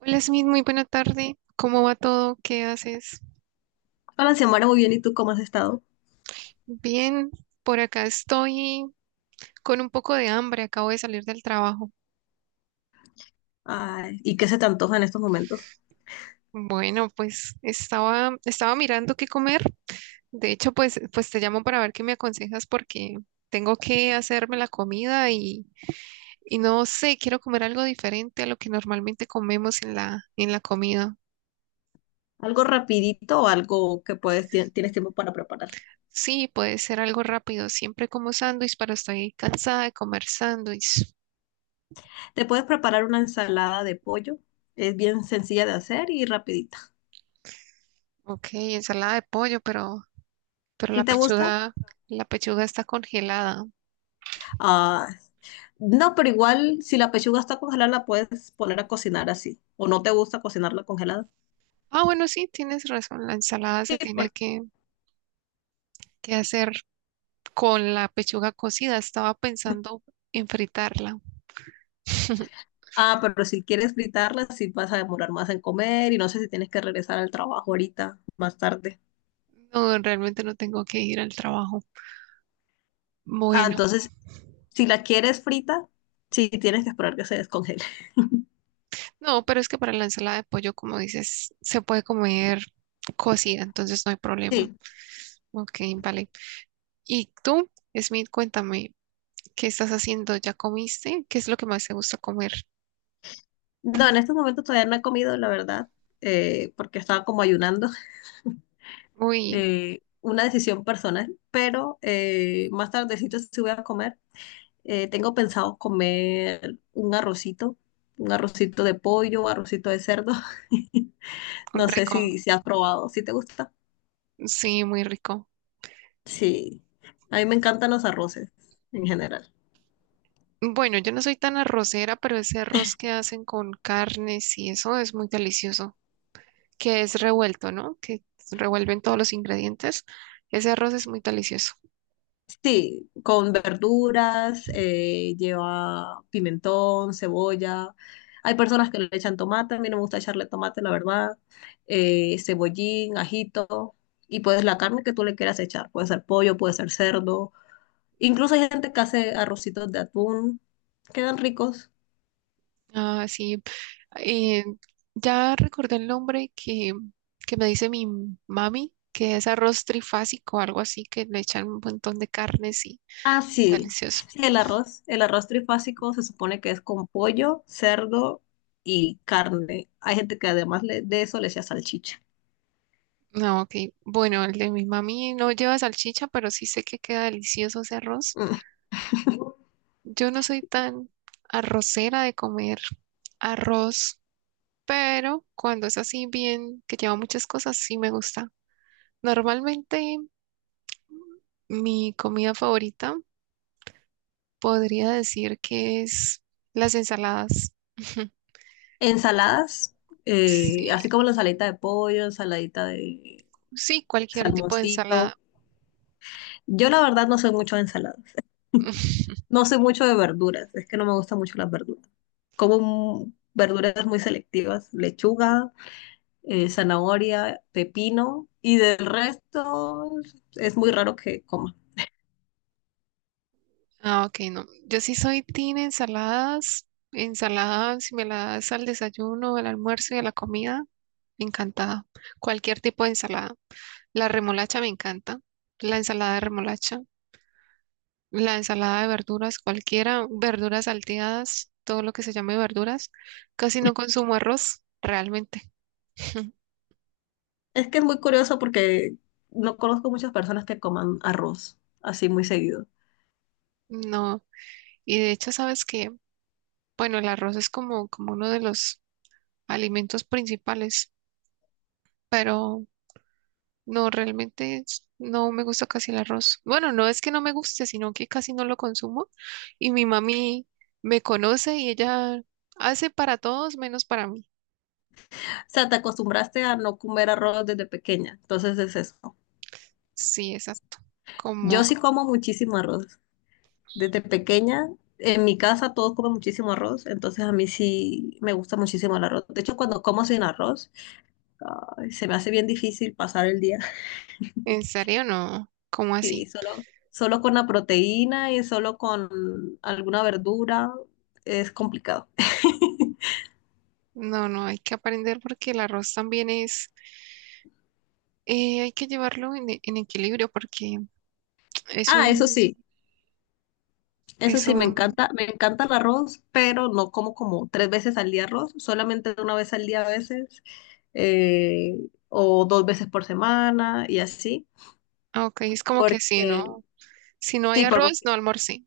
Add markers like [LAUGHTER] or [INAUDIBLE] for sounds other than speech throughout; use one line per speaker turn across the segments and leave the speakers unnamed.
Hola Smith, muy buena tarde. ¿Cómo va todo? ¿Qué haces?
Hola, Xiomara, muy bien. ¿Y tú cómo has estado?
Bien, por acá estoy con un poco de hambre, acabo de salir del trabajo.
Ay, ¿y qué se te antoja en estos momentos?
Bueno, pues estaba mirando qué comer. De hecho, pues te llamo para ver qué me aconsejas porque tengo que hacerme la comida y no sé, quiero comer algo diferente a lo que normalmente comemos en la comida.
¿Algo rapidito o algo que puedes, tienes tiempo para preparar?
Sí, puede ser algo rápido. Siempre como sándwich, pero estoy cansada de comer sándwich.
Te puedes preparar una ensalada de pollo. Es bien sencilla de hacer y rapidita.
Ok, ensalada de pollo, pero
¿Sí te gusta?
la pechuga está congelada.
Ah, no, pero igual si la pechuga está congelada la puedes poner a cocinar así. ¿O no te gusta cocinarla congelada?
Ah, bueno, sí, tienes razón, la ensalada se
Sí,
tiene
porque-
que, que hacer con la pechuga cocida. Estaba pensando en fritarla. [LAUGHS]
Ah, pero si quieres fritarla, sí vas a demorar más en comer y no sé si tienes que regresar al trabajo ahorita, más tarde.
No, realmente no tengo que ir al trabajo.
Ah,
Bueno,
entonces, si la quieres frita, sí tienes que esperar que se descongele.
no, pero es que para la ensalada de pollo, como dices, se puede comer cocida, entonces no hay problema.
Sí.
Ok, vale. ¿Y tú, Smith, cuéntame, qué estás haciendo? ¿Ya comiste? ¿Qué es lo que más te gusta comer?
No, en estos momentos todavía no he comido, la verdad, porque estaba como ayunando. [LAUGHS]
Uy,
Una decisión personal, pero más tardecito sí voy a comer. Tengo pensado comer un arrocito de pollo, un arrocito de cerdo. [LAUGHS] No sé
rico.
si has probado, si te gusta.
Sí, muy rico.
Sí, a mí me encantan los arroces en general.
Bueno, yo no soy tan arrocera, pero ese arroz que hacen con carnes y eso es muy delicioso, que es revuelto, ¿no? Que revuelven todos los ingredientes. Ese arroz es muy delicioso.
Sí, con verduras, lleva pimentón, cebolla. Hay personas que le echan tomate, a mí no me gusta echarle tomate, la verdad. Cebollín, ajito. Y pues la carne que tú le quieras echar. Puede ser pollo, puede ser cerdo. Incluso hay gente que hace arrocitos de atún. Quedan ricos.
Ah, sí. Eh, ya recordé el nombre que me dice mi mami, que es arroz trifásico, algo así, que le echan un montón de carnes y
Ah, sí.
delicioso.
Sí, el arroz. El arroz trifásico se supone que es con pollo, cerdo y carne. Hay gente que además de eso le echa salchicha.
No, ok. Bueno, el de mi mami no lleva salchicha, pero sí sé que queda delicioso ese arroz.
[LAUGHS] Mm.
Yo no soy tan arrocera de comer arroz, pero cuando es así bien, que lleva muchas cosas, sí me gusta. Normalmente mi comida favorita podría decir que es las ensaladas.
Ensaladas,
Sí,
así como la ensaladita de pollo, ensaladita de
sí, cualquier tipo de
salmoncito.
ensalada.
Yo la verdad no soy mucho de ensaladas,
[LAUGHS]
no soy mucho de verduras, es que no me gustan mucho las verduras. Como verduras muy selectivas, lechuga, zanahoria, pepino y del resto es muy raro que coma.
Ah, ok, no. Yo sí soy team ensaladas. Ensaladas, si me la das al desayuno, al almuerzo y a la comida, encantada. Cualquier tipo de ensalada. La remolacha me encanta. La ensalada de remolacha. La ensalada de verduras, cualquiera. Verduras salteadas, todo lo que se llame verduras. Casi no consumo arroz, realmente. [LAUGHS]
Es que es muy curioso porque no conozco muchas personas que coman arroz así muy seguido. O
No. Y de hecho, sabes que, bueno, el arroz es como uno de los alimentos principales, pero no, realmente es- no me gusta casi el arroz. Bueno, no es que no me guste, sino que casi no lo consumo. Y mi mami me conoce y ella hace para todos menos para mí.
sea, te acostumbraste a no comer arroz desde pequeña, entonces es eso.
Sí, exacto. Como,
Yo sí como muchísimo arroz. Desde pequeña, en mi casa todos comen muchísimo arroz, entonces a mí sí me gusta muchísimo el arroz. De hecho, cuando como sin arroz, ay, se me hace bien difícil pasar el día. [LAUGHS]
¿en serio no? ¿Cómo así?
Sí, solo con la proteína y solo con alguna verdura es complicado. [LAUGHS]
No, no, hay que aprender porque el arroz también es, hay que llevarlo en, e- en equilibrio porque es
Ah, eso
es
sí,
un,
me encanta el arroz, pero no como como tres veces al día arroz, solamente una vez al día a veces, o dos veces por semana y así.
ah, ok, es como que si
Porque,
no, si no hay
sí,
arroz, no almorcé.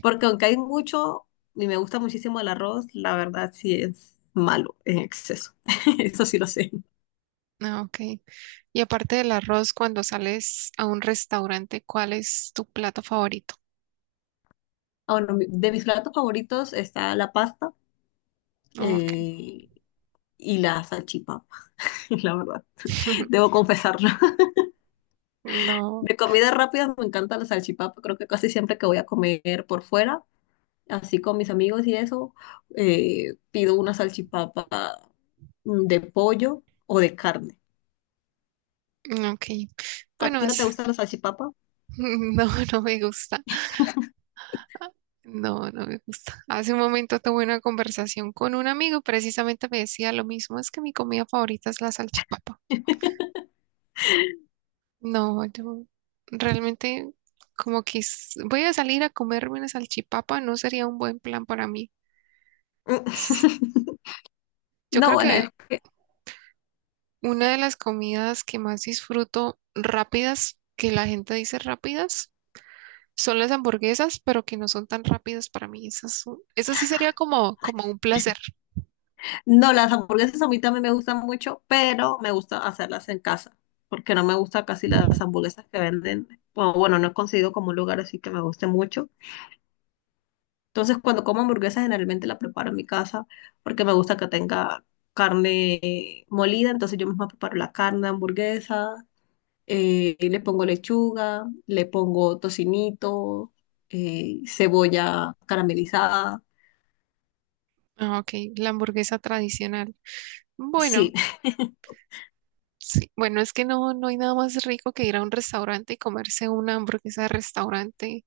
porque aunque hay mucho y me gusta muchísimo el arroz, la verdad sí es malo en exceso. [LAUGHS] Eso sí lo sé.
Ah, ok. Y aparte del arroz, cuando sales a un restaurante, ¿cuál es tu plato favorito?
Ah, bueno, de mis platos favoritos está la pasta,
Ah, ok.
eh, y la salchipapa, [LAUGHS] la verdad.
[LAUGHS]
Debo confesarlo. [LAUGHS]
No,
De comidas rápidas me encanta la salchipapa. Creo que casi siempre que voy a comer por fuera, así con mis amigos y eso, pido una salchipapa, de pollo o de carne.
ok.
¿A
Bueno,
ti no te
es,
gusta la salchipapa?
[LAUGHS] no, no me gusta. No, no me gusta. Hace un momento tuve una conversación con un amigo, precisamente me decía lo mismo, es que mi comida favorita es la salchipapa.
[LAUGHS]
No, yo realmente como que s- voy a salir a comerme una salchipapa, no sería un buen plan para mí. S-
[LAUGHS]
Yo
No,
creo
bueno,
que
es que
una de las comidas que más disfruto rápidas, que la gente dice rápidas, son las hamburguesas, pero que no son tan rápidas para mí. Eso sí sería como un placer.
no, las hamburguesas a mí también me gustan mucho, pero me gusta hacerlas en casa, porque no me gusta casi las hamburguesas que venden, o bueno, no he conseguido como un lugar así que me guste mucho. Entonces, cuando como hamburguesas, generalmente la preparo en mi casa, porque me gusta que tenga carne molida, entonces yo misma preparo la carne de hamburguesa, le pongo lechuga, le pongo tocinito, cebolla caramelizada.
Ah, ok, la hamburguesa tradicional. Bueno,
Sí,
sí, bueno, es que no, no hay nada más rico que ir a un restaurante y comerse una hamburguesa de restaurante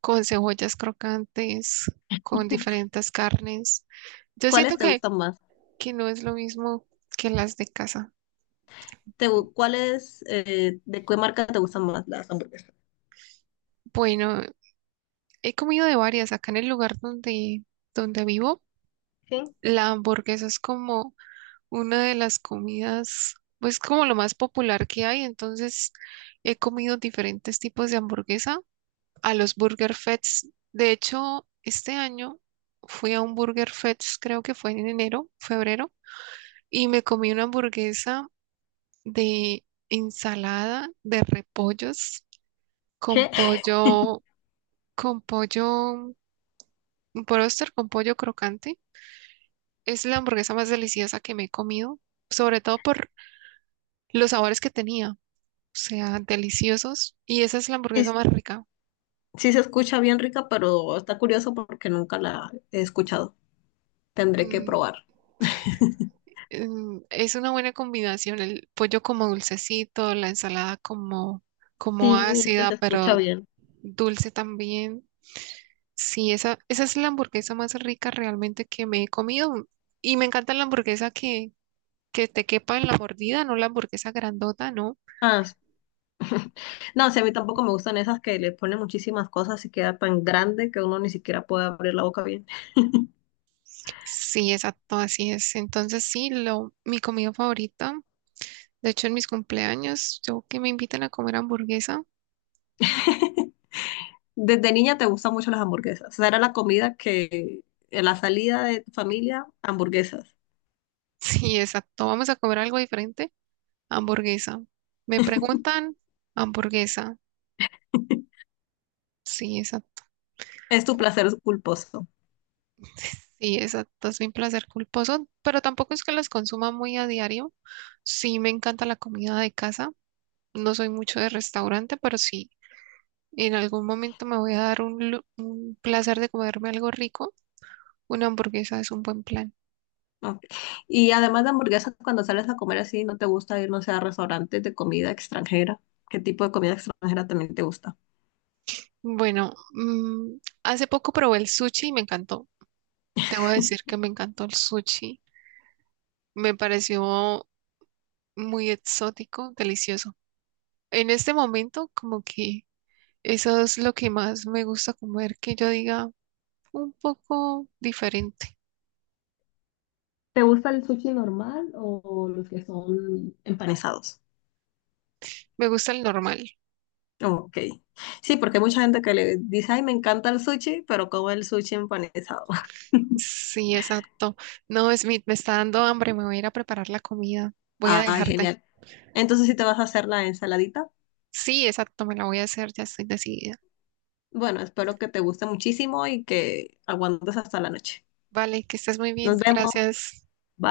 con cebollas crocantes, con
[LAUGHS]
diferentes carnes. Yo siento
¿cuáles te
que,
gustan más?
que no es lo mismo que las de casa.
¿Cuál es, de qué marca te gustan más las hamburguesas?
Bueno, he comido de varias. Acá en el lugar donde vivo,
¿Sí?
la hamburguesa es como una de las comidas, pues como lo más popular que hay. Entonces, he comido diferentes tipos de hamburguesa a los Burger Fest. De hecho, este año fui a un Burger Fest, creo que fue en enero, febrero, y me comí una hamburguesa de ensalada de repollos con
¿Qué?
pollo, con pollo, un bróster con pollo crocante. Es la hamburguesa más deliciosa que me he comido, sobre todo por los sabores que tenía, o sea, deliciosos, y esa es la
Y
hamburguesa
s-
más rica.
sí se escucha bien rica, pero está curioso porque nunca la he escuchado. Tendré que
Mm,
probar. [LAUGHS]
mm, es una buena combinación, el pollo como dulcecito, la ensalada como, como
Sí, es que
ácida,
se escucha
pero
bien.
dulce también. Sí, esa es la hamburguesa más rica realmente que me he comido. Y me encanta la hamburguesa que te quepa en la mordida, no la hamburguesa grandota, ¿no?
Ah, s- [LAUGHS] no, sí, a mí tampoco me gustan esas que le ponen muchísimas cosas y queda tan grande que uno ni siquiera puede abrir la boca bien.
Sí, exacto, así es. Entonces sí, lo, mi comida favorita. De hecho, en mis cumpleaños, yo que me invitan a comer hamburguesa. [LAUGHS]
[LAUGHS] Desde niña te gustan mucho las hamburguesas. O sea, era la comida que, en la salida de tu familia, hamburguesas.
Sí, exacto. Vamos a comer algo diferente. Hamburguesa. Me preguntan, hamburguesa.
[LAUGHS]
Sí, esa,
Es tu placer culposo.
[LAUGHS] sí, esa es mi placer culposo, pero tampoco es que las consuma muy a diario. Sí, me encanta la comida de casa. No soy mucho de restaurante, pero sí, en algún momento me voy a dar un, lu- un placer de comerme algo rico. Una hamburguesa es un buen plan.
Ok. Y además de hamburguesas, cuando sales a comer así, ¿no te gusta ir, no sé, a restaurantes de comida extranjera? ¿Qué tipo de comida extranjera también te gusta?
Bueno, mm, hace poco probé el sushi y me encantó. Debo decir que me encantó el sushi. Me pareció muy exótico, delicioso. En este momento, como que eso es lo que más me gusta comer, que yo diga un poco diferente.
¿Te gusta el sushi normal o los que son empanizados?
Me gusta el normal.
Ok. Sí, porque hay mucha gente que le dice, ay, me encanta el sushi, pero como el sushi empanizado. [LAUGHS]
Sí, exacto. No, Smith, me está dando hambre, me voy a ir a preparar la comida. Voy a
Ay,
dejarte.
genial. Entonces, si te vas a hacer la ensaladita,
Sí, exacto, me la voy a hacer, ya estoy decidida.
bueno, espero que te guste muchísimo y que aguantes hasta la noche.
Vale, que estés muy bien.
Nos vemos.
Gracias.
Bye.